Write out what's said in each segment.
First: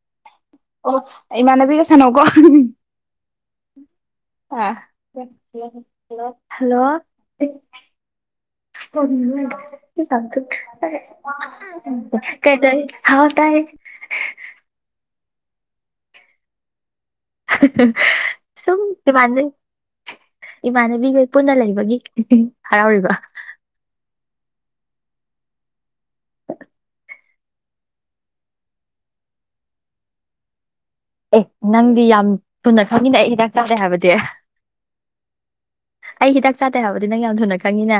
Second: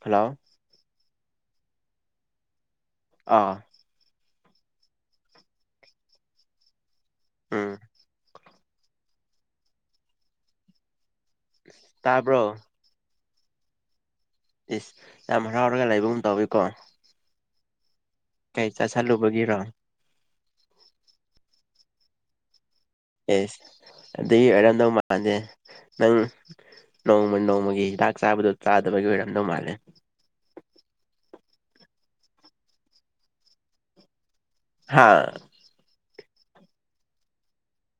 Hello ꯑꯣ ꯏꯃꯥꯟꯅꯕꯤꯒ ꯁꯥꯟꯅꯧꯀꯣ ꯑꯥ ꯑ ꯍꯜꯂꯣ ꯎꯝ ꯀꯔꯤꯅꯣꯅꯦ ꯊꯤ ꯇꯥꯈꯠꯈ꯭ꯔꯦ ꯇꯥꯕ꯭ꯔꯣ ꯀꯥꯏꯗꯩ ꯍꯜꯂꯣ ꯇꯥꯏ ꯏꯁ ꯌꯥꯝ ꯍꯔꯥꯎꯔꯒ ꯂꯩꯕꯒꯨꯝ ꯇꯧꯋꯤꯀꯣ ꯀꯩ ꯁꯨꯝ ꯏꯃꯥꯟꯕꯤ ꯆꯥꯁꯜꯂꯨꯕꯒꯤꯔꯣ ꯏꯃꯥꯟꯅꯕꯤꯈꯩ ꯄꯨꯟꯅ ꯂꯩꯕꯒꯤ ꯍꯔꯥꯎꯔꯤꯕ ꯑꯦꯁ ꯑꯗꯨꯏ ꯑꯣꯏꯔꯝꯗꯧ ꯃꯥꯟꯗꯦ ꯅꯪ ꯅꯣꯡꯃ ꯅꯣꯡꯃꯒꯤ ꯍꯤꯗꯥꯛ ꯆꯥꯕꯗꯣ ꯆꯥꯗꯕꯒꯤ ꯑꯣꯏꯔꯝꯗꯧ ꯃꯥꯜꯂꯦ ꯑꯦ ꯅꯪꯗꯤ ꯌꯥꯝ ꯊꯨꯅ ꯈꯪꯉꯤꯅꯥ ꯑꯩ ꯍꯤꯗꯥꯛ ꯆꯥꯗꯦ ꯍꯥꯏꯕꯗꯤ ꯍꯥꯥ ꯑꯩ ꯍꯤꯗꯥꯛ ꯆꯥꯗꯦ ꯍꯥꯏꯕꯗꯤ ꯅꯪ ꯌꯥꯝ ꯊꯨꯅ ꯈꯪꯉꯤꯅꯥ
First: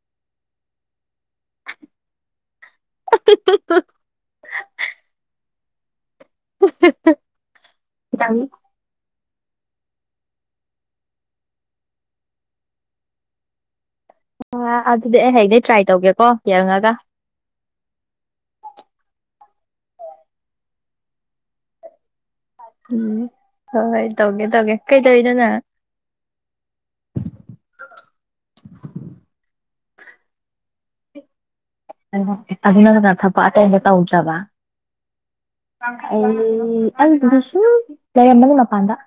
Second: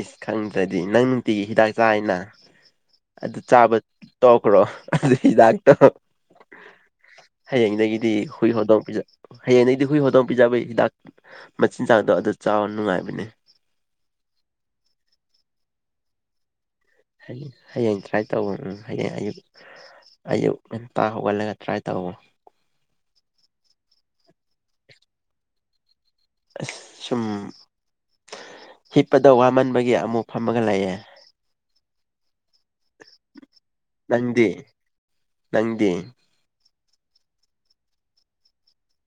ꯏꯁ ꯈꯪꯗ꯭ꯔꯗꯤ ꯅꯪ ꯅꯨꯡꯇꯤꯒꯤ ꯍꯤꯗꯥꯛ ꯆꯥꯅ ꯑꯗꯨ ꯆꯥꯕ ꯇꯣꯛꯈ꯭ꯔꯣ ꯑꯗꯨ ꯍꯤꯗꯥꯛꯇꯣ ꯍꯌꯦꯡꯗꯒꯤꯗꯤ ꯍꯨꯏ ꯍꯧꯗꯧꯡ ꯄꯤꯖꯧ ꯍꯌꯦꯡꯗꯒꯤꯗꯤ ꯍꯨꯏ ꯍꯧꯗꯣꯡ ꯄꯤꯖꯕꯩ ꯍꯤꯗꯥꯛ ꯃꯆꯤꯟꯖꯥꯛꯗꯣ ꯑꯗꯨ ꯆꯥꯎ ꯅꯨꯡꯉꯥꯏꯕꯅꯦ ꯋꯥ ꯑꯗꯨꯗꯤ ꯑꯩ ꯍꯌꯦꯡꯗꯩ ꯇ꯭ꯔꯥꯏ ꯇꯧꯒꯦꯀꯣ ꯌꯦꯡꯉꯒ ꯍꯌꯦꯡ ꯇ꯭ꯔꯥꯏ ꯇꯧ ꯎꯪ ꯍꯌꯦꯡ ꯑꯌꯨꯛ ꯑꯌꯨꯛ ꯉꯟꯇꯥ ꯍꯧꯒꯠꯂꯒ ꯇ꯭ꯔꯥꯏ ꯇꯧꯑꯣ ꯎꯝ ꯍꯣꯏ ꯍꯣꯏ ꯇꯧꯒꯦ ꯇꯧꯒꯦ ꯀꯩꯗꯧꯋꯤꯅꯣ ꯅꯪ ꯑꯁ ꯁꯨꯝ ꯍꯤꯞꯄꯗ ꯋꯥꯃꯟꯕꯒꯤ ꯑꯃꯨꯛ ꯐꯝꯃꯒ ꯂꯩꯑꯦ ꯀꯩꯅꯣ ꯑꯗꯨ ꯅꯠꯇꯕ ꯊꯕꯛ ꯑꯇꯩꯗꯣ ꯇꯧꯗ꯭ꯔꯥꯕ ꯅꯪꯗꯤ ꯅꯪꯗꯤ ꯑꯩꯩ ꯑꯩꯒꯤꯗꯨꯁꯨ ꯂꯩꯔꯝꯕꯅꯤ ꯃꯄꯥꯟꯗ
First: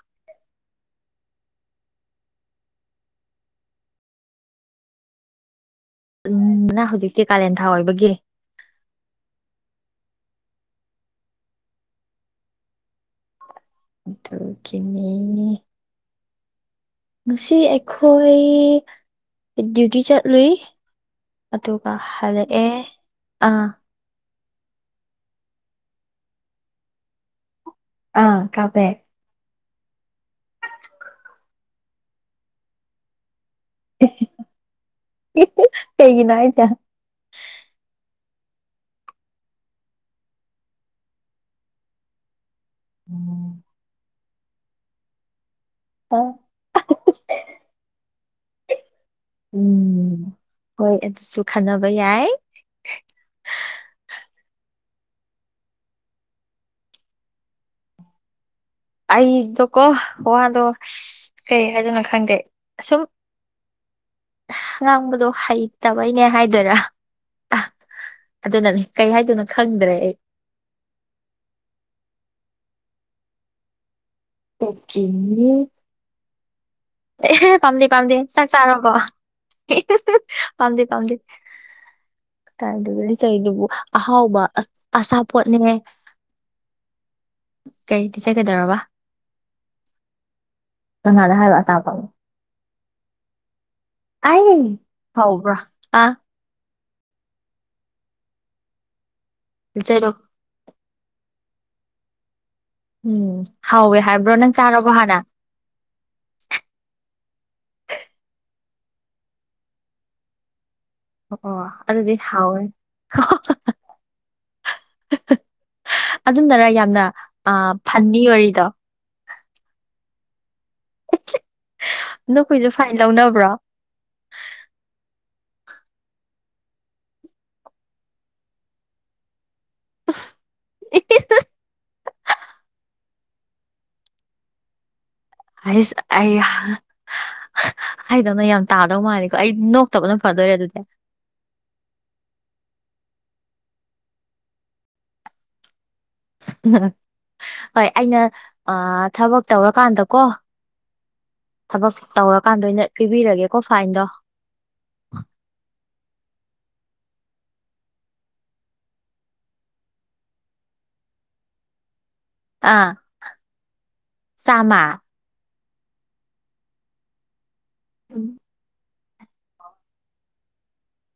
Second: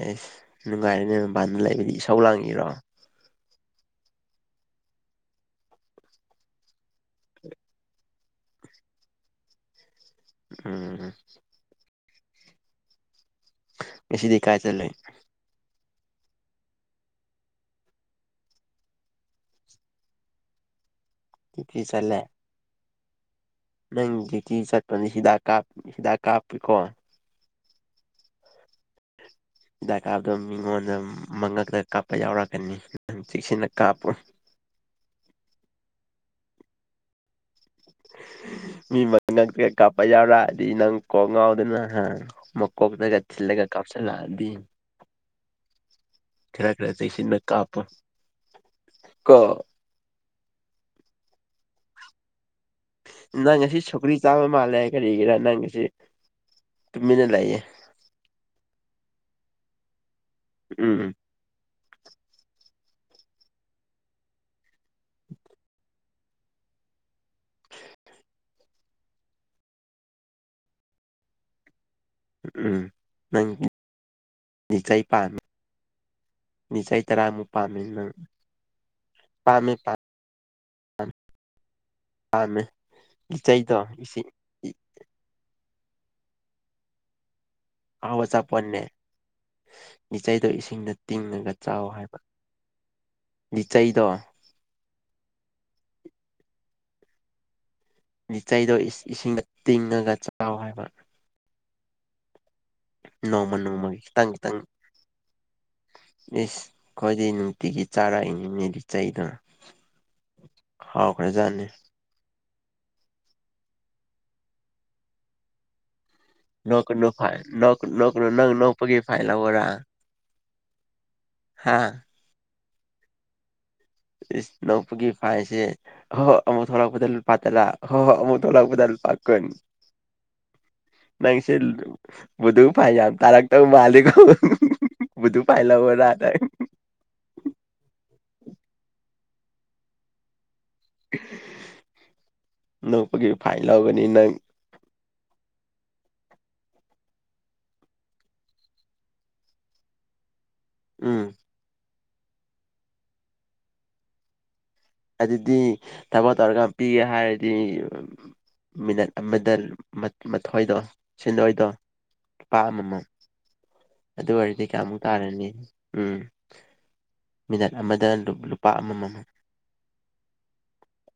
ꯑꯦꯁ ꯅꯨꯡꯉꯥꯏꯔꯦꯅꯦ ꯃꯄꯥꯟꯗ ꯂꯩꯕꯒꯤ ꯏꯁꯧ ꯂꯥꯡꯉꯤꯔꯣ ꯎꯝ ꯅꯪ ꯍꯧꯖꯤꯛꯇꯤ ꯀꯥꯂꯦꯟꯊꯥ ꯑꯣꯏꯕꯒꯤ ꯎꯝ ꯉꯁꯤꯗꯤ ꯀꯥꯏ ꯆꯠꯂꯨꯏ ꯑꯩꯅꯦ ꯉꯁꯤ ꯑꯩꯈꯣꯏ ꯗꯤꯌꯨꯇꯤ ꯆꯠꯂꯨꯏ ꯗ꯭ꯌꯨꯇꯤ ꯑꯗꯨꯒ ꯆꯠꯂꯦ ꯍꯜꯂꯛꯑꯦ ꯑꯥ ꯅꯪ ꯗꯤꯌꯨꯇꯤ ꯆꯠꯄꯅꯤ ꯍꯤꯗꯥꯛ ꯀꯥꯞ ꯍꯤꯗꯥꯛ ꯀꯥꯞꯄꯤꯀꯣ ꯑꯥ ꯀꯥꯞꯄꯦ ꯍꯤꯗꯥꯛ ꯀꯥꯞꯗꯣ ꯃꯤꯉꯣꯟꯗ ꯃꯉꯛꯇ ꯀꯥꯞꯄ ꯌꯥꯎꯔꯛꯀꯅꯤ ꯅꯪ ꯆꯦꯛꯁꯤꯟꯅ ꯀꯥꯞꯄꯨ ꯀꯩꯒꯤꯅꯣ ꯍꯥꯏꯁꯦ ꯃꯤ ꯃꯉꯛꯇ ꯀꯥꯞꯄ ꯌꯥꯎꯔꯛꯑꯗꯤ ꯅꯪ ꯀꯣꯛ ꯉꯥꯎꯗꯅ ꯍꯥ ꯀꯣꯛꯇꯒ ꯊꯤꯜꯂꯒ ꯀꯞꯁꯤꯜꯂꯛꯑꯗꯤ ꯈꯔ ꯈꯔ ꯆꯦꯛꯁꯤꯟꯅ ꯀꯥꯞꯄꯣ ꯀꯣ ꯎꯝ ꯍꯣꯏ ꯑꯗꯨꯁꯨ ꯈꯟꯅꯅꯕ ꯌꯥꯢ ꯅꯣꯏ ꯉꯁꯤ ꯁꯧꯒ꯭ꯔꯤ ꯆꯥꯕ ꯃꯥꯜꯂꯦ ꯀꯔꯤꯒꯤꯔꯥ ꯅꯪ ꯉꯁꯤ ꯇꯨꯃꯤꯟꯅ ꯂꯩꯌꯦ ꯑꯩꯗꯣꯀꯣ ꯋꯥꯗꯣ ꯎꯝ ꯀꯩ ꯍꯥꯏꯗꯅꯣ ꯈꯪꯗꯦ ꯁꯨꯝ ꯉꯥꯡꯕꯗꯣ ꯍꯩꯇ ꯕꯩꯅꯦ ꯍꯥꯏꯗꯣꯏꯔꯥ ꯑꯗꯨꯅꯅ ꯀꯩ ꯍꯥꯏꯗꯨꯅꯣ ꯈꯪꯗ꯭ꯔꯦ ꯑꯩ ꯎꯪ ꯅꯪ ꯂꯤꯆꯩ ꯄꯥꯝꯃꯤ INAUDIBLE ꯂꯤꯆꯩ ꯑꯦꯍꯦ ꯇꯔꯥꯃꯨꯛ ꯄꯥꯝꯃꯤ ꯄꯥꯝꯗꯦ ꯅꯪ ꯄꯥꯝꯗꯦ ꯆꯥꯛ ꯆꯥꯔꯕꯣ ꯄꯥꯝꯃꯦ ꯏꯍꯤꯍꯤ꯬꯬ ꯄꯥꯝꯗꯦ ꯄꯥꯝꯗꯦ ꯄꯥꯝꯃꯦ ꯀꯥꯏꯗꯨꯕꯨ ꯂꯤ ꯆꯩꯗꯨꯕꯨ ꯂꯤꯆꯩꯗꯣ ꯏꯁꯤꯡ ꯑꯍꯥꯎꯕ ꯑꯆꯥꯄꯣꯠꯅꯦꯍꯦ ꯑꯍꯥꯎꯕ ꯂꯤꯆꯩꯒꯗꯧꯔꯕ ꯑꯆꯥꯄꯣꯠꯅꯦ ꯂꯤꯆꯩꯗꯣ ꯏꯁꯤꯡꯗ ꯀꯅꯥꯗ ꯇꯤꯡꯉꯒ ꯍꯥꯏꯕ ꯆꯥꯎ ꯑꯆꯥꯄꯣꯠꯅꯦ ꯍꯥꯏꯕ ꯂꯤꯆꯩꯗꯣ UNINTELLIGIBLE ꯂꯤꯆꯩꯗꯣ ꯏꯁ ꯏꯁꯤꯡꯗ ꯂꯤꯆꯩꯗꯣ ꯇꯤꯡꯉꯒ ꯆꯥꯎ ꯍꯥꯏꯕ ꯎꯪꯎꯪ ꯅꯣꯡꯃ ꯅꯣꯡꯃꯒꯤ ꯍꯥꯎꯋꯦ ꯈꯤꯇꯪ ꯍꯥꯏꯕ꯭ꯔꯣ ꯅꯪ ꯈꯤꯇꯪ ꯆꯥꯔꯕꯣ ꯍꯥꯟꯅ ꯏꯁ ꯑꯩꯈꯣꯏꯗꯤ ꯅꯨꯡꯇꯤꯒꯤ ꯆꯥꯔꯛꯏꯅꯤꯅꯦ ꯂꯤꯆꯩꯗꯣ INAUDIBLE ꯑꯣꯑꯣ ꯍꯥꯎꯈ꯭ꯔꯖꯥꯠꯅꯤ ꯑꯗꯨꯗꯤ ꯍꯥꯎꯋꯦ ꯑꯗꯨꯅꯔꯥ ꯌꯥꯝꯅ ꯅꯣꯛꯀꯅꯨ ꯐꯥꯏꯟ ꯑꯥ ꯅꯣꯛꯀꯅꯨ ꯐꯟꯅꯤ ꯅꯣꯛꯀꯅꯨ ꯅꯪ ꯑꯣꯏꯔꯤꯗꯣ ꯅꯣꯛꯄꯒꯤ ꯐꯥꯏꯟ ꯂꯧꯑꯣꯔꯥꯍꯥ ꯅꯣꯛꯄꯩꯖꯨ ꯐꯥꯏꯟ ꯂꯧꯅꯕ꯭ꯔꯣ ꯏꯁ ꯅꯣꯛꯄꯒꯤ ꯐꯥꯏꯟꯁꯦ ꯑꯍꯣꯍꯣ ꯑꯃꯨꯛ ꯊꯣꯛꯂꯛꯄꯗ ꯂꯨꯄꯥ ꯇꯥꯂꯥ ꯍꯣꯍꯣ ꯑꯃꯨꯛ ꯊꯣꯂꯛꯄꯗ ꯂꯨꯄꯥ ꯀꯨꯟ ꯅꯪꯁꯦ ꯕꯨꯗꯨ ꯐꯥꯏꯟ ꯌꯥꯝ ꯇꯥꯔꯛ... ꯇꯧ ꯃꯥꯜꯂꯤꯀꯣ ꯕꯨꯙꯨ ꯐꯥꯏꯟ ꯍꯩꯁ ꯂꯧꯑꯣꯔꯥ ꯅꯪ ꯑꯩꯌꯥꯍꯥ ꯍꯥꯏꯗꯧꯅ ꯌꯥꯝ ꯇꯥꯗꯧ ꯃꯥꯜꯂꯦꯀꯣ ꯑꯩ ꯅꯣꯛꯇꯕꯅ ꯐꯗꯣꯏꯔ ꯑꯗꯨꯗꯤ ꯅꯣꯛꯄꯒꯤ ꯐꯥꯏꯟ ꯂꯧꯒꯅꯤ ꯅꯪ ꯍꯣꯏ ꯑꯩꯅ ꯑꯥꯑ ꯊꯕꯛ ꯇꯧꯔꯀꯥꯟꯗ ꯀꯣ ꯎꯪ ꯊꯕꯛ ꯇꯧꯔꯀꯥꯟꯗ ꯑꯣꯏꯅ ꯄꯤꯕꯤꯔꯒꯦꯀꯣ ꯐꯥꯏꯟꯗꯣ ꯑꯗꯨꯗꯤ ꯊꯕꯛ ꯇꯧꯔꯒ ꯄꯤꯒꯦ ꯍꯥꯏꯔꯗꯤ ꯃꯤꯅꯠ ꯑꯃꯗ ꯃꯠ ꯃꯥꯊꯣꯏꯗꯣ ꯁꯦꯟꯗꯣꯏꯗꯣ ꯂꯨꯄꯥ ꯑꯥ ꯑꯃꯃꯝ ꯑꯗꯨ ꯑꯣꯏꯔꯗꯤ ꯆꯥꯝꯃ ꯀꯌꯥꯃꯨꯛ ꯇꯥꯔꯅꯤ ꯎꯪ ꯃꯤꯅꯠ ꯑꯃꯗ ꯂꯨ ꯂꯨꯄꯥ ꯑꯃꯃꯝ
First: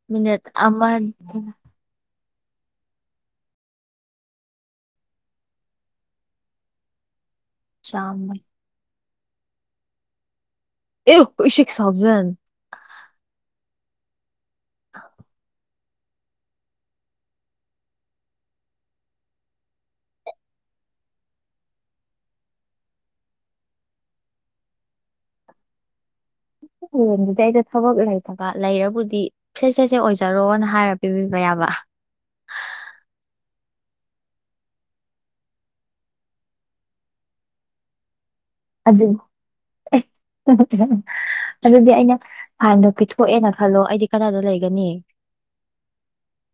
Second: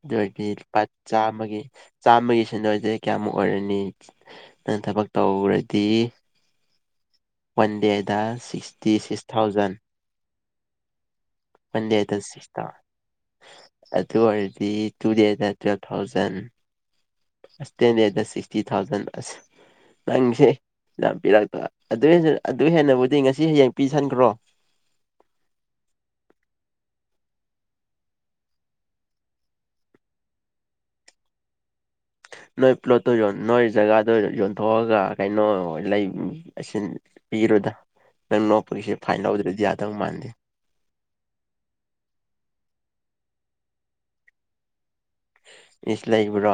ꯑꯗꯨ ꯃꯤꯅꯠ ꯑꯣꯏꯔꯗꯤ ꯂꯨꯄꯥ ꯑꯃ ꯆꯥꯝꯃꯒꯤ ꯆꯥꯝꯃꯒꯤ ꯁꯦꯟꯗꯣꯏꯗꯤ ꯀꯌꯥꯃꯨꯛ ꯑꯣꯏꯔꯅꯤ ꯅꯪ ꯊꯕꯛ ꯇꯧ ꯔꯗꯤ ꯋꯥꯟ ꯗꯦꯗ ꯆꯥꯝꯃ ꯁꯤꯛꯁꯇꯤꯁꯤꯛꯁ ꯊꯧꯖꯟ ꯑꯦ six thousand UNINTELLIGIBLE thousand sixteen ꯗꯦꯗ ꯁꯤꯛꯁꯇꯤ ꯊꯧꯖꯟ ꯑꯁ UNINTELLIGIBLE UNINTELLIGIBLE ꯁꯦ ꯁꯦ ꯁꯦ ꯑꯣꯏꯖꯔꯣꯅ ꯍꯥꯏꯔ ꯄꯤꯕꯤꯕ ꯌꯥꯕ ꯅꯣꯏ ꯄ꯭ꯂꯣꯠꯇꯣ ꯌꯣꯟ ꯅꯣꯏ ꯖꯒꯥꯗꯣ ꯌꯣꯟꯊꯣꯛꯑꯒ ꯀꯩꯅꯣ ꯂꯩ ꯑꯁꯤ ꯄꯤꯔꯨꯗ ꯅꯪ ꯅꯣꯛꯄꯒꯤꯁꯦ ꯑꯗꯨ ꯐꯥꯏꯟ ꯂꯧꯗ꯭ꯔꯗꯤ ꯌꯥꯗꯧ ꯃꯥꯟꯗꯦ ꯑꯗꯨꯗꯤ ꯑꯩꯅ ꯐꯥꯏꯟꯗꯣ ꯄꯤꯊꯣꯛꯑꯦꯅ ꯈꯜꯂꯣ ꯑꯩꯗꯤ ꯀꯗꯥꯏꯗ ꯂꯩꯒꯅꯤ ꯏꯁ ꯂꯩꯕ꯭ꯔꯣ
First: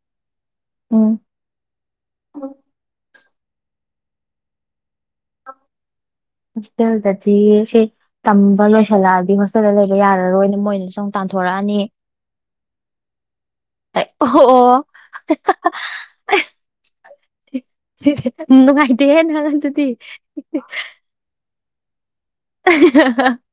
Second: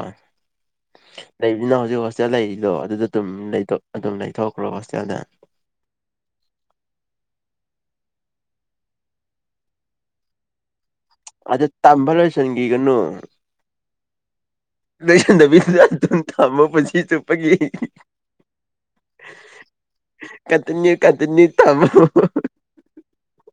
ꯎꯝ ꯂꯩꯕꯅꯤꯅ ꯍꯧꯖꯤꯛ ꯍꯣꯁꯇꯦꯜ ꯂꯩꯔꯤꯗꯣ ꯑꯗꯨꯗ ꯑꯗꯨꯝ ꯑꯗꯨꯝ ꯂꯩꯊꯣꯛꯈ꯭ꯔꯣ ꯍꯣꯁꯇꯦꯜꯗ ꯍꯣꯁꯇꯦꯜꯗꯗꯤ ꯁꯤ ꯇꯝꯕ ꯂꯣꯏꯁꯜꯂꯛꯑꯗꯤ ꯍꯣꯁꯇꯦꯜꯗ ꯂꯩꯒꯦ ꯌꯥꯔꯔꯣꯏꯅꯦ ꯃꯣꯏꯅ ꯁꯨꯝ ꯑꯗ ꯇꯝꯕ ꯂꯣꯏꯁꯟꯈꯤꯒꯅꯨ ꯑꯣ ꯂꯣꯏꯁꯟꯗꯕꯤꯗ ꯑꯗꯨꯝ ꯊꯝꯃꯨ ꯄꯨꯟꯁꯤ ꯆꯨꯨꯞ ꯅꯨꯡꯉꯥꯏꯇꯦꯍꯦ ꯅꯪ ꯑꯗꯨꯗꯤ [unintelligible] ꯊꯝꯃꯣ [unintelligible]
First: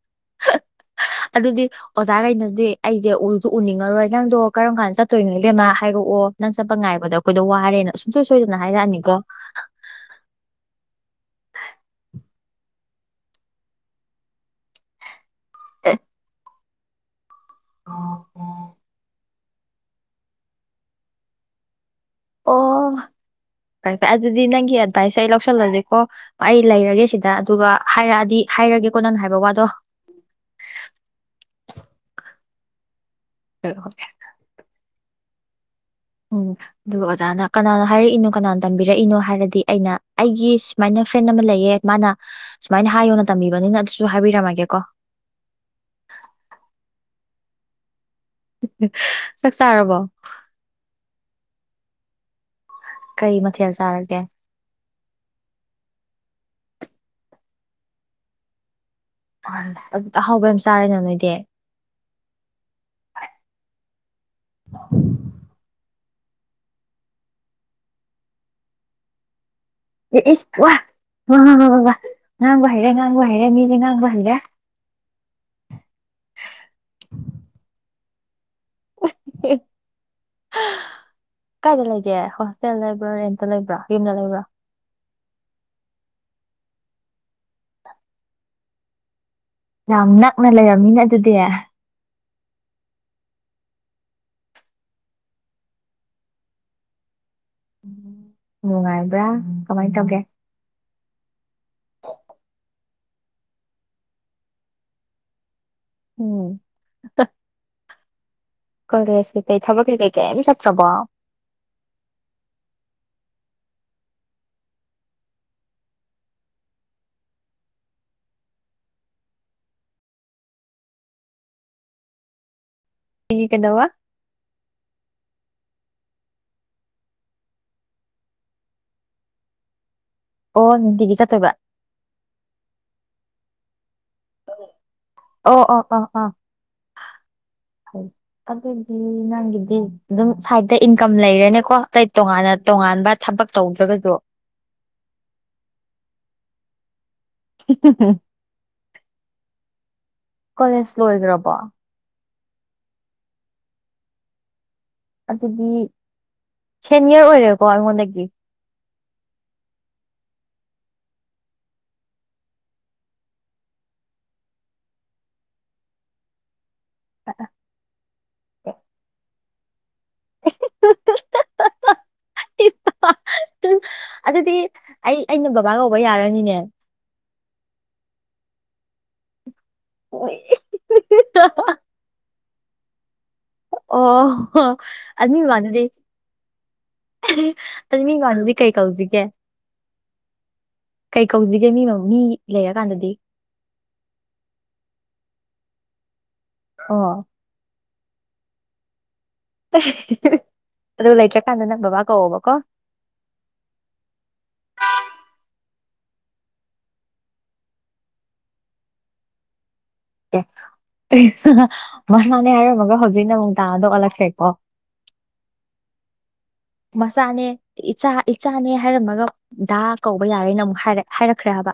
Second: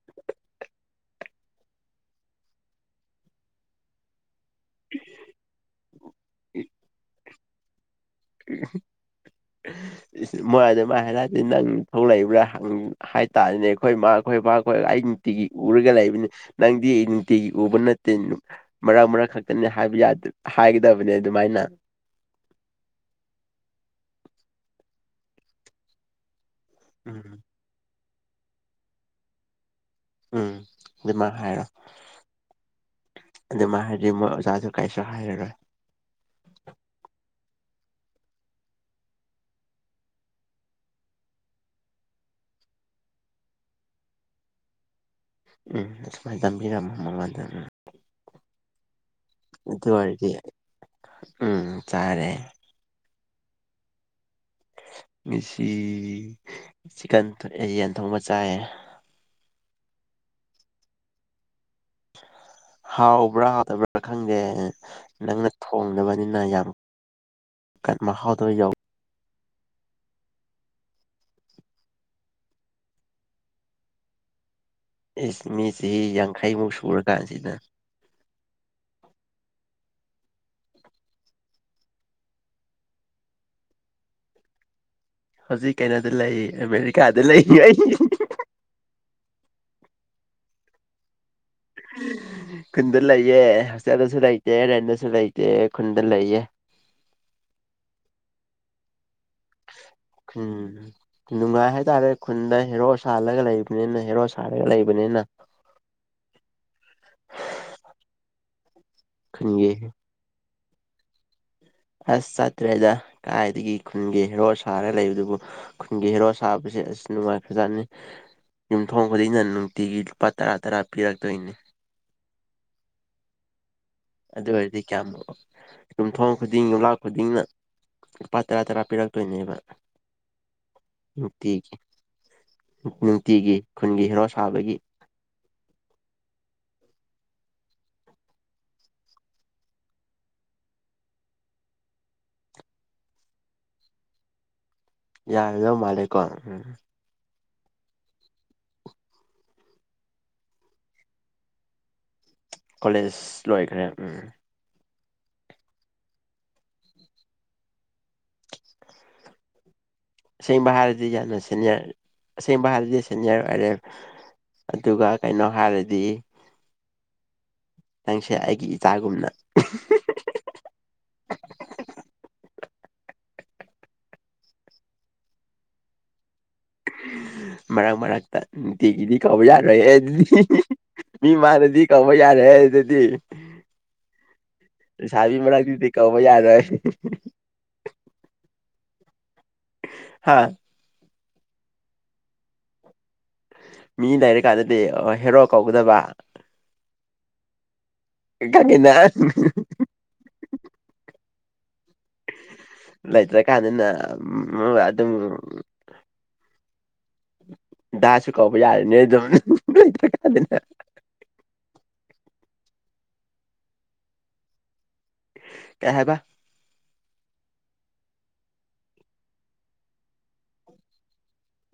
ꯑꯗꯨꯗꯤ ꯑꯣꯖꯥꯒꯩꯅꯗꯤ ꯑꯩꯁꯦ ꯎꯁꯨ ꯎꯅꯤꯡꯉꯔꯣꯏ ꯅꯪꯗꯣ ꯀꯔꯝ ꯀꯥꯟꯗ ꯆꯠꯇꯣꯏꯅꯣ ꯏꯕꯦꯝꯃꯥ ꯍꯥꯏꯔꯛꯑꯣ ꯅꯪ ꯆꯠꯄ ꯉꯥꯏꯕꯗ ꯑꯩꯈꯣꯏꯗꯣ ꯋꯥꯔꯦꯅ ꯁꯨꯡꯁꯣꯏ ꯁꯣꯏꯗꯅ ꯍꯥꯏꯔꯛꯑꯅꯤꯀꯣ [inaudible] ꯏꯁ ꯃꯣꯏ ꯑꯗꯨꯃꯥꯏ ꯍꯥꯏꯔꯗꯤ ꯅꯪ ꯊꯧ ꯂꯩꯕꯔꯥ ꯍꯪ ꯍꯥꯏꯇꯥꯔꯦꯅꯦ ꯑꯩꯈꯣꯏ ꯃꯥ ꯑꯩꯈꯣꯏ ꯕꯥꯈꯣꯏ ꯑꯩ ꯅꯨꯡꯇꯤꯒꯤ ꯎꯔꯒ ꯑꯦ ꯂꯩꯕꯅꯤ ꯅꯪꯗꯤ ꯅꯨꯡꯇꯤꯒꯤ ꯎꯕ ꯅꯠꯇꯦ ꯃꯔꯛ ꯃꯔꯛ ꯈꯛꯇꯅꯤ ꯍꯥꯏꯕ ꯌꯥ ꯍꯥꯏꯒꯗꯕꯅꯦ ꯑꯗꯨꯃꯥꯏꯅ ꯑꯣ ꯐꯩ ꯐꯩ ꯑꯗꯨꯗꯤ ꯅꯪꯒꯤ ꯑꯦꯗꯚꯥꯏꯁꯦ ꯑꯩ ꯂꯧꯁꯜꯂꯒꯦꯀꯣ ꯑꯩ ꯂꯩꯔꯒꯦ ꯁꯤꯗ ꯎꯝ ꯑꯗꯨꯒ ꯍꯥꯏꯔꯛꯑꯗꯤ ꯍꯥꯏꯔꯒꯦ ꯀꯣ ꯅꯪꯅ ꯍꯥꯏꯕ ꯋꯥꯗꯣ ꯎꯝ ꯑꯗꯨꯃꯥꯏ ꯍꯥꯏꯔꯣ ꯍꯣꯏ ꯑꯗꯨꯃꯥꯏ ꯍꯣꯏ ꯍꯥꯏꯔꯗꯤ ꯃꯣꯏ ꯑꯣꯖꯥꯗꯨ ꯀꯩꯁꯨ ꯍꯥꯏꯔꯔꯣꯏ ꯎꯝ ꯑꯗꯨꯒ ꯑꯣꯖꯥꯅ ꯀꯅꯥꯅ ꯍꯥꯏꯔꯛꯏꯅꯣ ꯀꯅꯥꯅ ꯇꯝꯕꯤꯔꯛꯏꯅꯣ ꯍꯥꯏꯔꯗꯤ ꯑꯩꯅ ꯑꯩꯒꯤ ꯁꯨꯃꯥꯏꯅ ꯐ꯭ꯔꯦꯟ ꯑꯃ ꯂꯩꯌꯦ ꯃꯥꯅ ꯁꯨꯃꯥꯏꯅ ꯍꯥꯏꯌꯣꯅ ꯇꯝꯕꯤꯕꯅꯤꯅ ꯑꯗꯨꯁꯨ ꯍꯥꯏꯕꯤꯔꯝꯃꯒꯦ ꯀꯣ ꯎꯝ ꯁꯨꯃꯥꯏꯅ ꯇꯝꯕꯤꯔꯝꯃꯣ ꯃꯉꯣꯟꯗ ꯎꯝ ꯆꯥꯛ ꯑꯗꯨ ꯆꯥꯔꯕꯣ ꯑꯣꯏꯔꯗꯤ ꯎꯝ ꯆꯥꯔꯦ ꯀꯩ ꯃꯊꯦꯜ ꯆꯥꯔꯒꯦ ꯉꯁꯤ ꯆꯤꯛꯀꯟ ꯊꯣꯡ ꯑꯌꯦꯟ ꯊꯣꯡꯕ ꯆꯥꯏꯌꯦ ꯑꯍꯥꯎꯕ ꯌꯥꯝ ꯆꯥꯔꯦꯅ ꯅꯣꯏꯗꯤ ꯍꯥꯎꯕ꯭ꯔꯥ ꯍꯥꯎꯇꯕ꯭ꯔꯥ ꯈꯪꯗꯦ ꯅꯪꯅ ꯊꯣꯡꯗꯕꯅꯤꯅ ꯌꯥꯝ ꯀꯟ ꯃꯍꯥꯎꯗꯕ ꯌꯧꯋ ꯑꯦ ꯏꯁ ꯋꯥ ꯋꯥ ꯋꯥ ꯉꯥꯡꯕ ꯍꯩꯔꯦ ꯉꯥꯡꯕ ꯍꯩꯔꯦ ꯃꯤꯗꯤ ꯉꯥꯡꯕ ꯍꯩꯔꯦ ꯏꯁ ꯃꯤ ꯆꯍꯤ ꯌꯥꯡꯈꯩꯃꯨꯛ ꯁꯨꯔꯀꯥꯟꯁꯤꯗ [unintelligible] ꯀꯥꯏꯗ ꯂꯩꯒꯦ ꯍꯣꯁꯇꯦꯜ ꯂꯩꯕ꯭ꯔꯥ ꯔꯦꯟꯇ ꯂꯩꯕ꯭ꯔꯥ ꯌꯨꯝꯗ ꯂꯩꯕ꯭ꯔꯥ ꯍꯧꯖꯤꯛ ꯀꯩꯅꯣꯗ ꯂꯩ ꯑꯃꯦꯔꯤꯀꯥꯗ ꯂꯩ ꯑꯩ ꯌꯥꯝ ꯅꯛꯅ ꯂꯩꯔꯝꯃꯤꯅ ꯑꯗꯨꯗꯤ ꯈꯨꯟꯗ ꯂꯩꯌꯦ ꯍꯣꯁꯇꯦꯜꯗꯁꯨ ꯂꯩꯇꯦ ꯔꯦꯟꯗꯁꯨ ꯂꯩꯇꯦ ꯈꯨꯟꯗ ꯂꯩꯌꯦ ꯅꯨꯡꯉꯥꯏꯕ꯭ꯔꯥ ꯀꯃꯥꯏ ꯇꯧꯒꯦ ꯎꯝ ꯅꯨꯡꯉꯥꯏ ꯍꯥꯏꯇꯥꯔꯦ ꯈꯨꯟꯗ ꯍꯦꯔꯣ ꯁꯥꯜꯂꯒ ꯂꯩꯕꯅꯤꯅ ꯍꯦꯔꯣ ꯁꯥꯔꯒ ꯂꯩꯕꯅꯤꯅ ꯎꯝ ꯀꯣꯂꯦꯁ ꯀꯩ ꯀꯩ ꯈꯨꯟꯒꯤ ꯊꯕꯛ ꯀꯩ ꯀꯩ ꯀꯦꯝ ꯆꯠꯇ꯭ꯔꯕꯣ ꯑꯁ ꯆꯠꯇ꯭ꯔꯦꯗ ꯀꯥꯏꯗꯒꯤ ꯈꯨꯟꯒꯤ ꯍꯦꯔꯣ ꯁꯥꯔ ꯂꯩꯕꯗꯨꯕꯨ ꯈꯨꯟꯒꯤ ꯍꯦꯔꯣ ꯁꯥꯕꯁꯦ ꯑꯁ ꯅꯨꯡꯉꯥꯏꯈ꯭ꯔꯖꯥꯠꯅꯤ ꯌꯨꯝꯊꯣꯡ ꯈꯨꯗꯤꯡꯅ ꯅꯨꯡꯇꯤꯒꯤ ꯂꯨꯄꯥ ꯇꯔꯥ ꯇꯔꯥ ꯄꯤꯔꯛꯇꯣꯏꯅꯤ ꯇꯤꯒꯤ ꯀꯩꯗꯧꯕ ꯑꯗꯨ ꯑꯣꯏꯔꯗꯤ ꯀ꯭ꯌꯥꯃꯨꯛ ꯌꯨꯝꯊꯣꯡ ꯈꯨꯗꯤꯡ ꯌꯨꯝꯂꯥꯛ ꯈꯨꯗꯤꯡꯉ ꯂꯨꯄꯥ ꯇꯔꯥ ꯇꯔꯥ ꯄꯤꯔꯛꯇꯣꯏꯅꯦꯕ ꯑꯣ ꯆꯠꯇꯣꯏꯕ ꯅꯨꯡꯇꯤꯒꯤ ꯎꯝ ꯅꯨꯡꯇꯤꯒꯤ ꯈꯨꯟꯒꯤ ꯍꯦꯔꯣ ꯁꯥꯕꯒꯤ ꯑꯧ ꯑꯣ ꯑꯣ ꯑꯥ [inaudible] ꯑꯗꯨꯗꯤ ꯅꯪꯒꯤꯗꯤ ꯑꯗꯨꯝ ꯁꯥꯏꯗꯇꯥ ꯏꯟꯀꯝ ꯂꯩꯔꯦꯅꯦꯀꯣ ꯑꯗꯩ ꯇꯣꯉꯥꯟꯅ ꯇꯣꯉꯥꯟꯕ ꯊꯕꯛ ꯇꯧꯗ꯭ꯔꯒꯖꯨ ꯌꯔꯝꯗꯧ ꯃꯥꯜꯂꯦꯀꯣ ꯎꯝ [unintelligible] ꯀꯣꯂꯦꯖ ꯂꯣꯏꯈ꯭ꯔꯕꯣ? ꯀꯣꯂꯦꯖ ꯂꯣꯏꯈ꯭ꯔꯦ ꯎꯝ ꯑꯗꯨꯗꯤ ꯁꯦꯅꯦꯌꯔ ꯑꯣꯏꯔꯦꯀꯣ ꯑꯩꯉꯣꯟꯗꯒꯤ? ꯑꯁꯦꯡꯕ ꯍꯥꯏꯔꯗꯤ ꯌꯟꯅꯥ ꯁꯦꯅꯦꯌꯔ ꯑꯁꯦꯡꯕ ꯍꯥꯏꯔꯗꯤ ꯁꯦꯅꯦꯌꯔ ꯑꯣꯏꯔꯦ ꯑꯗꯨꯒ ꯀꯩꯅꯣ ꯍꯥꯏꯔꯗꯤ [unintelligible] ꯅꯪꯁꯦ ꯑꯩꯒꯤ ꯏꯆꯥꯒꯨꯝꯅ ꯑꯗꯨꯗꯤ ꯑꯩ ꯑꯩꯅ ꯕꯕꯥ ꯀꯧꯕ ꯌꯥꯔꯅꯤꯅꯦ? ꯃꯔꯥꯛ ꯃꯔꯥꯛꯇꯥ ꯅꯨꯡꯇꯤꯒꯤꯗꯤ ꯀꯧꯕ ꯌꯥꯥꯔꯣꯏꯑꯦ ꯑꯗꯨꯗꯤ [unintelligible] ꯃꯤꯃꯥꯡꯗꯗꯤ ꯀꯧꯕ ꯌꯥꯔꯣꯏꯍꯦ ꯑꯗꯨꯗꯤ ꯑꯣ ꯍꯣ ꯂꯩꯁꯥꯕꯤ ꯑꯅꯨꯏ ꯃꯟꯗꯨꯗꯤ ꯃꯔꯛꯇꯨꯗꯤ ꯀꯧꯕ ꯌꯥꯔꯣꯏ [unintelligible] ꯑꯗꯨ ꯃꯤꯃꯥꯡꯗꯗꯤ ꯀꯩ ꯀꯧꯁꯤꯒꯦ? ꯍꯥ ꯀꯩ ꯀꯧꯁꯤꯒꯦ ꯃꯤꯃꯃꯥ ꯃꯤ ꯂꯩꯔꯀꯥꯟꯗꯗꯤ? ꯃꯤ ꯂꯩꯔꯀꯥꯟꯗꯗꯤ ꯑꯣ ꯍꯦꯔꯣ ꯀꯧꯒꯗꯕꯥ꯫ ꯍꯣ [unintelligible] [unintelligible] ꯑꯗꯨ ꯂꯩꯇ꯭ꯔꯀꯥꯟꯗꯅ ꯕꯥꯕꯥ ꯀꯧꯋꯣꯕꯀꯣ ꯂꯩꯇ꯭ꯔꯀꯥꯟꯗꯅ [unintelligible] ꯑꯗꯨꯝ ꯗꯥꯁꯨ ꯀꯧꯕ ꯌꯥꯔꯦꯅꯦ ꯑꯗꯨꯝ [unintelligible] ꯑꯦ [unintelligible] ꯃꯁꯥꯅꯦ ꯍꯥꯏꯔꯝꯃꯒ ꯍꯧꯖꯤꯛꯅ ꯑꯃꯨꯛ ꯗꯥꯗ ꯑꯣꯜꯂꯛꯈ꯭ꯔꯦꯀꯣ ꯀꯩ ꯍꯥꯏꯕ? ꯃꯆꯥꯅꯦ ꯏꯆꯥ ꯏꯆꯥꯅꯦ ꯍꯥꯏꯔꯝꯃꯒ ꯗꯥ ꯀꯧꯕ ꯌꯥꯔꯦꯅ ꯑꯃꯨꯛ ꯍꯥꯏꯔꯦꯛ ꯍꯥꯏꯔꯛꯈ꯭ꯔꯦꯕꯥ ꯍꯥꯏꯕ꯫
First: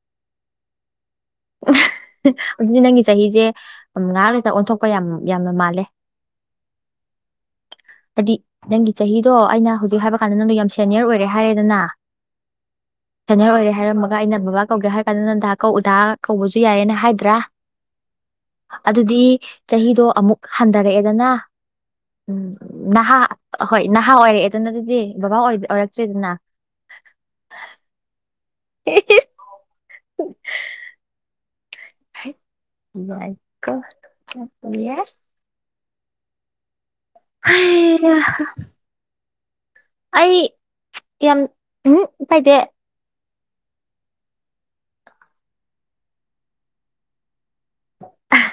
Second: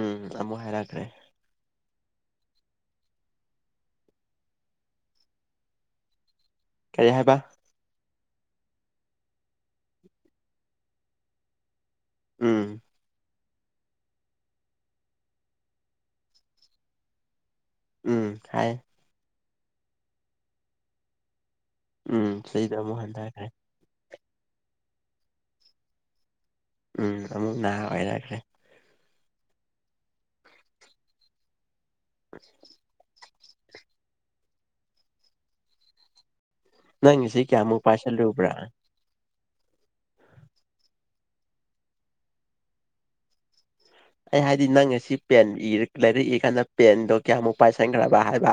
ꯎꯝ ꯑꯃꯨꯛ ꯍꯥꯏꯔꯛꯈ꯭ꯔꯦ꯫ [unintelligible] ꯑꯗꯨꯗꯤ ꯅꯪꯒꯤ ꯆꯍꯤꯁꯦ ꯎꯝ ꯉꯥꯏꯍꯥꯛ ꯂꯩꯇ ꯑꯣꯟꯊꯣꯛꯄ ꯌꯥꯝ ꯌꯥꯝꯅ ꯃꯥꯜꯂꯦ [inaudible] ꯀꯔꯤ ꯍꯥꯏꯕ? ꯑꯗꯤ ꯅꯪꯒꯤ ꯆꯍꯤꯗꯣ ꯑꯩꯅ ꯍꯧꯖꯤꯛ ꯍꯥꯏꯕ ꯀꯥꯟꯗ ꯅꯪꯗꯣ ꯌꯥꯝ ꯁꯦꯅꯦꯌꯔ ꯑꯣꯏꯔꯦ ꯍꯥꯏꯔꯦꯗꯅ ꯎꯝ ꯁꯦꯅꯦꯌꯔ ꯑꯣꯏꯔꯦ ꯍꯥꯏꯔꯝꯃꯒ ꯑꯩꯅ ꯕꯥꯕꯥ ꯀꯧꯒꯦ ꯍꯥꯏꯀꯥꯟꯗ ꯅꯪꯅ ꯗꯥ ꯀꯧ ꯎꯗꯥꯥ ꯀꯧꯕꯁꯨ ꯌꯥꯌꯦꯅꯥ ꯍꯥꯏꯗ꯭ꯔꯥ? ꯎꯝ ꯍꯥꯏ ꯑꯗꯨꯗꯤ ꯆꯍꯤꯗꯣ ꯑꯃꯨꯛ ꯍꯟꯗꯥꯔꯛꯑꯦꯗꯅ ꯎꯝ ꯆꯍꯤꯗ ꯑꯃꯨꯛ ꯍꯟꯊꯈ꯭ꯔꯦ ꯑꯍꯣꯏ ꯅꯍꯥ ꯑꯣꯏꯔꯛꯑꯦꯗꯅ ꯑꯗꯨꯗꯤ ꯕꯥꯕꯥ ꯑꯣꯏꯗꯦ ꯑꯣꯏꯔꯛꯇ꯭ꯔꯦꯗꯅ ꯎꯝ ꯑꯃꯨꯛ ꯅꯍꯥ ꯑꯣꯏꯔꯛꯈ꯭ꯔꯦ [unintelligible] ꯍꯩꯠ ꯌꯥꯏꯀꯣ [unintelligible] ꯌꯥꯏ ꯅꯪ ꯉꯁꯤ ꯀꯌꯥꯃꯨꯛ ꯍꯩꯌꯥ ꯄꯥꯏꯁꯜꯂꯨꯕ꯭ꯔꯥ ꯑꯩ ꯌꯥꯝ ꯍꯝ ꯄꯥꯏꯗꯦ ꯑꯩ ꯍꯥꯏꯗꯤ ꯅꯪ ꯉꯁꯤ ꯄꯦꯟ ꯏꯔꯥ ꯂꯥꯏꯔꯤꯛ ꯏꯔꯀꯥꯟꯗ ꯄꯦꯟꯗꯣ ꯀꯌꯥꯃꯨꯛ ꯄꯥꯏꯁꯟꯈ꯭ꯔꯕ ꯍꯥꯏꯕ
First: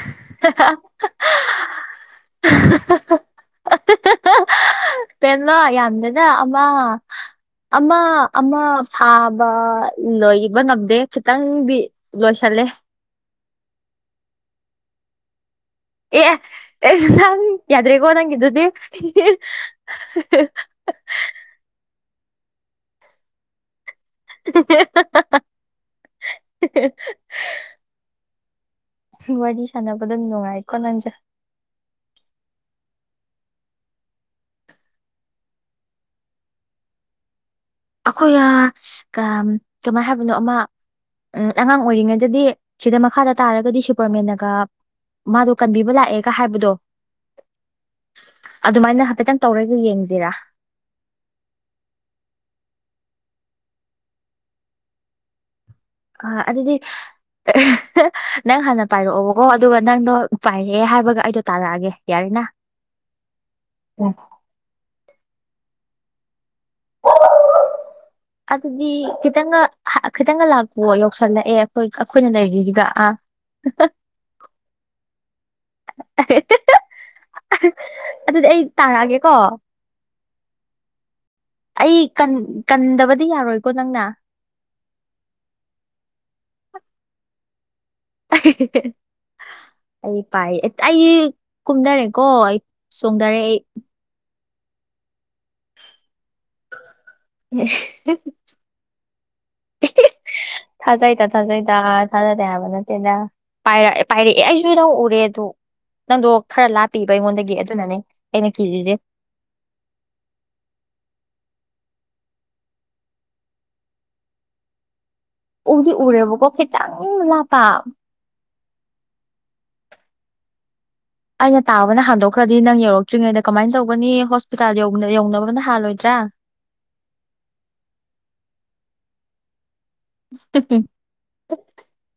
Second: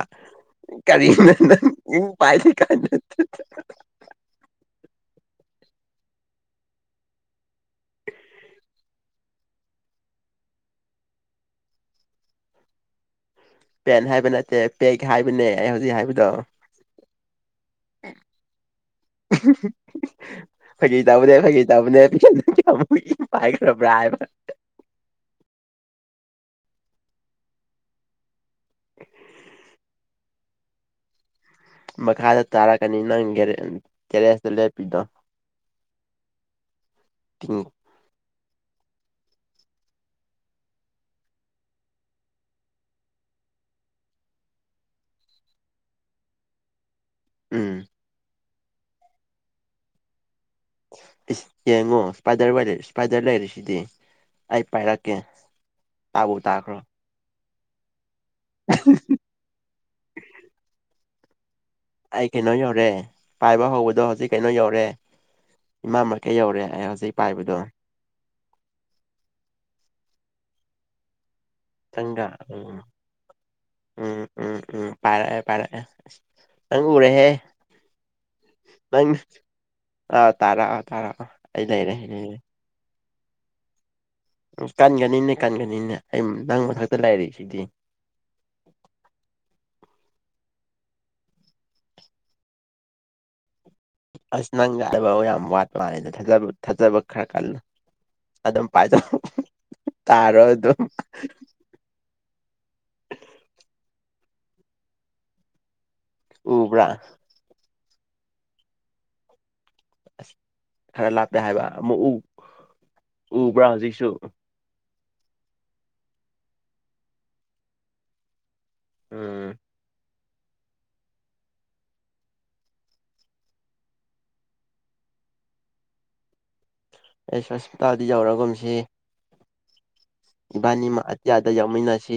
ꯀꯔꯤꯅꯣ ꯅꯪ ꯎꯝ ꯄꯥꯏꯗꯦ ꯀꯥꯏꯅ ꯍꯥ ꯄꯦꯟꯂꯣ ꯌꯥꯝꯗꯦꯗꯥ ꯑꯃ ꯑꯃ ꯑꯃ ꯐꯥꯕ ꯂꯣꯏꯒꯥꯕ ꯉꯝꯗꯦ ꯈꯤꯇꯪꯗꯤ ꯂꯣꯏꯁꯟꯂꯦ ꯄꯦꯟ ꯍꯥꯏꯕ ꯅꯠꯇꯦ ꯄꯦꯛ ꯍꯥꯏꯕꯅꯦ ꯑꯩ ꯍꯧꯖꯤꯛ ꯑꯦ ꯍꯥꯏꯕꯗꯣ ꯑꯦ ꯅꯪ ꯌꯥꯗ꯭ꯔꯦꯀꯣ ꯅꯪꯒꯤꯗꯨꯗꯤ ꯐꯒꯤ ꯇꯧꯕꯅꯦ ꯑꯃꯨꯛ ꯢꯪ ꯄꯥꯏꯈꯔ꯭ꯕ ꯍꯥꯏꯕꯥ [unintelligible] [unintelligible] ꯋꯥꯔꯤ ꯁꯥꯟꯅꯕꯗ ꯅꯨꯡꯉꯥꯏꯀꯣ ꯅꯪꯁꯦ ꯃꯈꯥꯗ ꯇꯥꯔꯛꯀꯅꯤ ꯅꯪ ꯀꯦꯔꯦ ꯇꯦꯔꯦꯁꯇꯥ ꯂꯦꯞꯄꯤꯗꯣ ꯇꯤꯡ ꯑꯩꯈꯣꯏ ꯑ ꯀꯝ ꯀꯃꯥꯏ ꯍꯥꯏꯕꯅꯣ ꯑꯃ ꯎꯝ ꯑꯉꯥꯡ ꯑꯣꯏꯔꯤꯉꯩꯗꯗꯤ ꯁꯤꯗ ꯃꯈꯥꯗ ꯇꯥꯔꯒꯗꯤ ꯁꯨꯄ꯭ꯔꯃꯦꯟꯅꯒ ꯃꯥꯗꯣ ꯀꯟꯕꯤꯕ ꯂꯥꯛꯑꯦꯒ ꯍꯥꯏꯕꯗꯣ ꯎꯝ ꯑꯗꯨꯃꯥꯏꯅ ꯍꯥꯏꯐꯦꯠꯇꯪ ꯇꯧꯔꯒ ꯌꯦꯡꯁꯤꯔꯥ ꯏꯁ ꯌꯦꯡꯉꯣ ꯏꯁꯄꯥꯏꯗꯔ ꯏꯁꯄꯥꯏꯗꯔ ꯂꯩꯔꯤꯁꯤꯗꯤ ꯑꯩ ꯄꯥꯏꯔꯛꯀꯦ ꯑ ꯇꯥꯕꯨ ꯑꯗꯨꯗꯤ ꯇꯥꯈ꯭ꯔꯣ ꯅꯪ ꯍꯥꯟꯅ ꯄꯥꯏꯔꯛꯑꯣꯕ ꯑꯣ ꯑꯗꯨꯒ ꯅꯪꯗꯣ ꯄꯥꯏꯔꯛꯑꯦ ꯍꯥꯏꯕꯒ ꯑꯩꯗꯣ ꯇꯥꯔꯛꯑꯒꯦ ꯑꯩ ꯌꯥꯔꯦꯅ ꯀꯩꯅꯣ ꯌꯧꯔꯦ ꯄꯥꯏꯕ ꯍꯧꯕꯗꯣ ꯍꯧꯖꯤꯛ ꯀꯩꯅꯣ ꯌꯧꯔꯦ ꯏꯃꯥ ꯃꯔꯀꯦꯠ ꯌꯧꯔꯦ ꯑꯩ ꯍꯧꯖꯤꯛ ꯄꯥꯏꯕꯗꯣ ꯑꯗꯨꯗꯤ ꯈꯤꯇꯪꯒ ꯈꯤꯇꯪꯒ ꯂꯥꯛꯈꯨꯑꯣ ꯌꯥꯎꯁꯜꯂꯛꯑꯦ ꯍꯣꯏ ꯅꯪꯒ ꯑꯩꯈꯣꯏꯅ ꯎꯝ ꯂꯩꯔꯤꯁꯤꯒ ꯑ ꯎꯝ ꯎꯝ ꯎꯝ ꯄꯥꯏꯔꯛꯑꯦ ꯄꯥꯏꯔꯛꯑꯦ ꯅꯪ ꯎꯔꯦꯍꯦ ꯑꯍꯥ ꯑꯗꯨꯗꯤ ꯑꯩ ꯇꯥꯔꯛꯑꯒꯦꯀꯣ ꯑꯥꯎ ꯇꯔꯥꯛꯑꯣ ꯇꯔꯥꯛꯑꯣ ꯑꯩ ꯀꯟ ꯀꯟꯗꯕꯗꯤ ꯌꯥꯔꯣꯏꯀꯣ ꯅꯪꯅ ꯎꯝ ꯀꯟꯒꯅꯤꯅꯦ ꯀꯟꯒꯅꯤꯅꯦ ꯑꯩ ꯅꯪ ꯃꯊꯛꯇ ꯂꯩꯔꯤꯁꯤꯗꯤ [unintelligible] ꯑꯩ ꯄꯥꯏ ꯑꯩ ꯀꯨꯝꯗꯔꯦꯀꯣ ꯑꯩ ꯆꯣꯡꯊꯔꯦ ꯑꯩ ꯑꯁ ꯅꯪ ꯌꯥꯗꯕꯥ ꯌꯥꯝ ꯋꯥꯠꯄ ꯃꯟꯂꯤꯗ ꯊꯥꯖꯕ ꯊꯥꯖꯕ ꯈꯔ ꯀꯟꯅ ꯑꯗꯨꯝ ꯄꯥꯏꯖ ꯇꯥꯔꯣ ꯑꯗꯨꯝ ꯑꯗꯣꯏꯇꯥ ꯊꯥꯖꯗꯦ ꯍꯥꯏꯕ ꯅꯠꯇꯦꯗ ꯄꯥꯏꯔꯛꯑꯦ ꯑꯩꯁꯨ ꯅꯪ ꯎꯔꯦ ꯑꯗꯣ ꯅꯪꯗꯣ ꯈꯔ ꯎꯕ꯭ꯔꯥ ꯂꯥꯞꯄꯤꯕ ꯑꯩꯉꯣꯟꯗꯒꯤ ꯑꯗꯨꯅꯅꯦ ꯑꯩꯅ ꯀꯤꯔꯤꯁꯦ ꯑꯁ ꯈꯔ ꯂꯥꯞꯄꯦ ꯍꯥꯏꯕ ꯑꯃꯨꯛꯎ ꯎꯕ꯭ꯔꯥ ꯍꯧꯖꯤꯛꯁꯨ ꯎꯗꯤ ꯎꯔꯦꯕꯀꯣ ꯈꯤꯇꯪ ꯂꯥꯞꯄ ꯎꯝ ꯑꯩꯅ ꯇꯥꯕꯅ ꯍꯥꯟꯗꯣꯛꯈ꯭ꯔꯗꯤ ꯅꯪ ꯌꯧꯔꯛꯇ꯭ꯔꯤꯉꯩꯗ ꯀꯃꯥꯏꯅ ꯇꯧꯒꯅꯤ ꯍꯣꯁꯄꯤꯇꯥꯜ ꯌꯧꯅꯕꯅ ꯍꯥꯜꯂꯣꯏꯗ꯭ꯔꯥ ꯑꯩꯁ ꯍꯣꯁꯄꯤꯇꯥꯜꯗꯤ ꯌꯧꯔꯒꯨꯝꯁꯤ ꯏꯕꯥꯅꯤꯃꯛ ꯑꯇꯤꯌꯥꯗ ꯌꯧꯃꯤꯟꯅꯁꯤ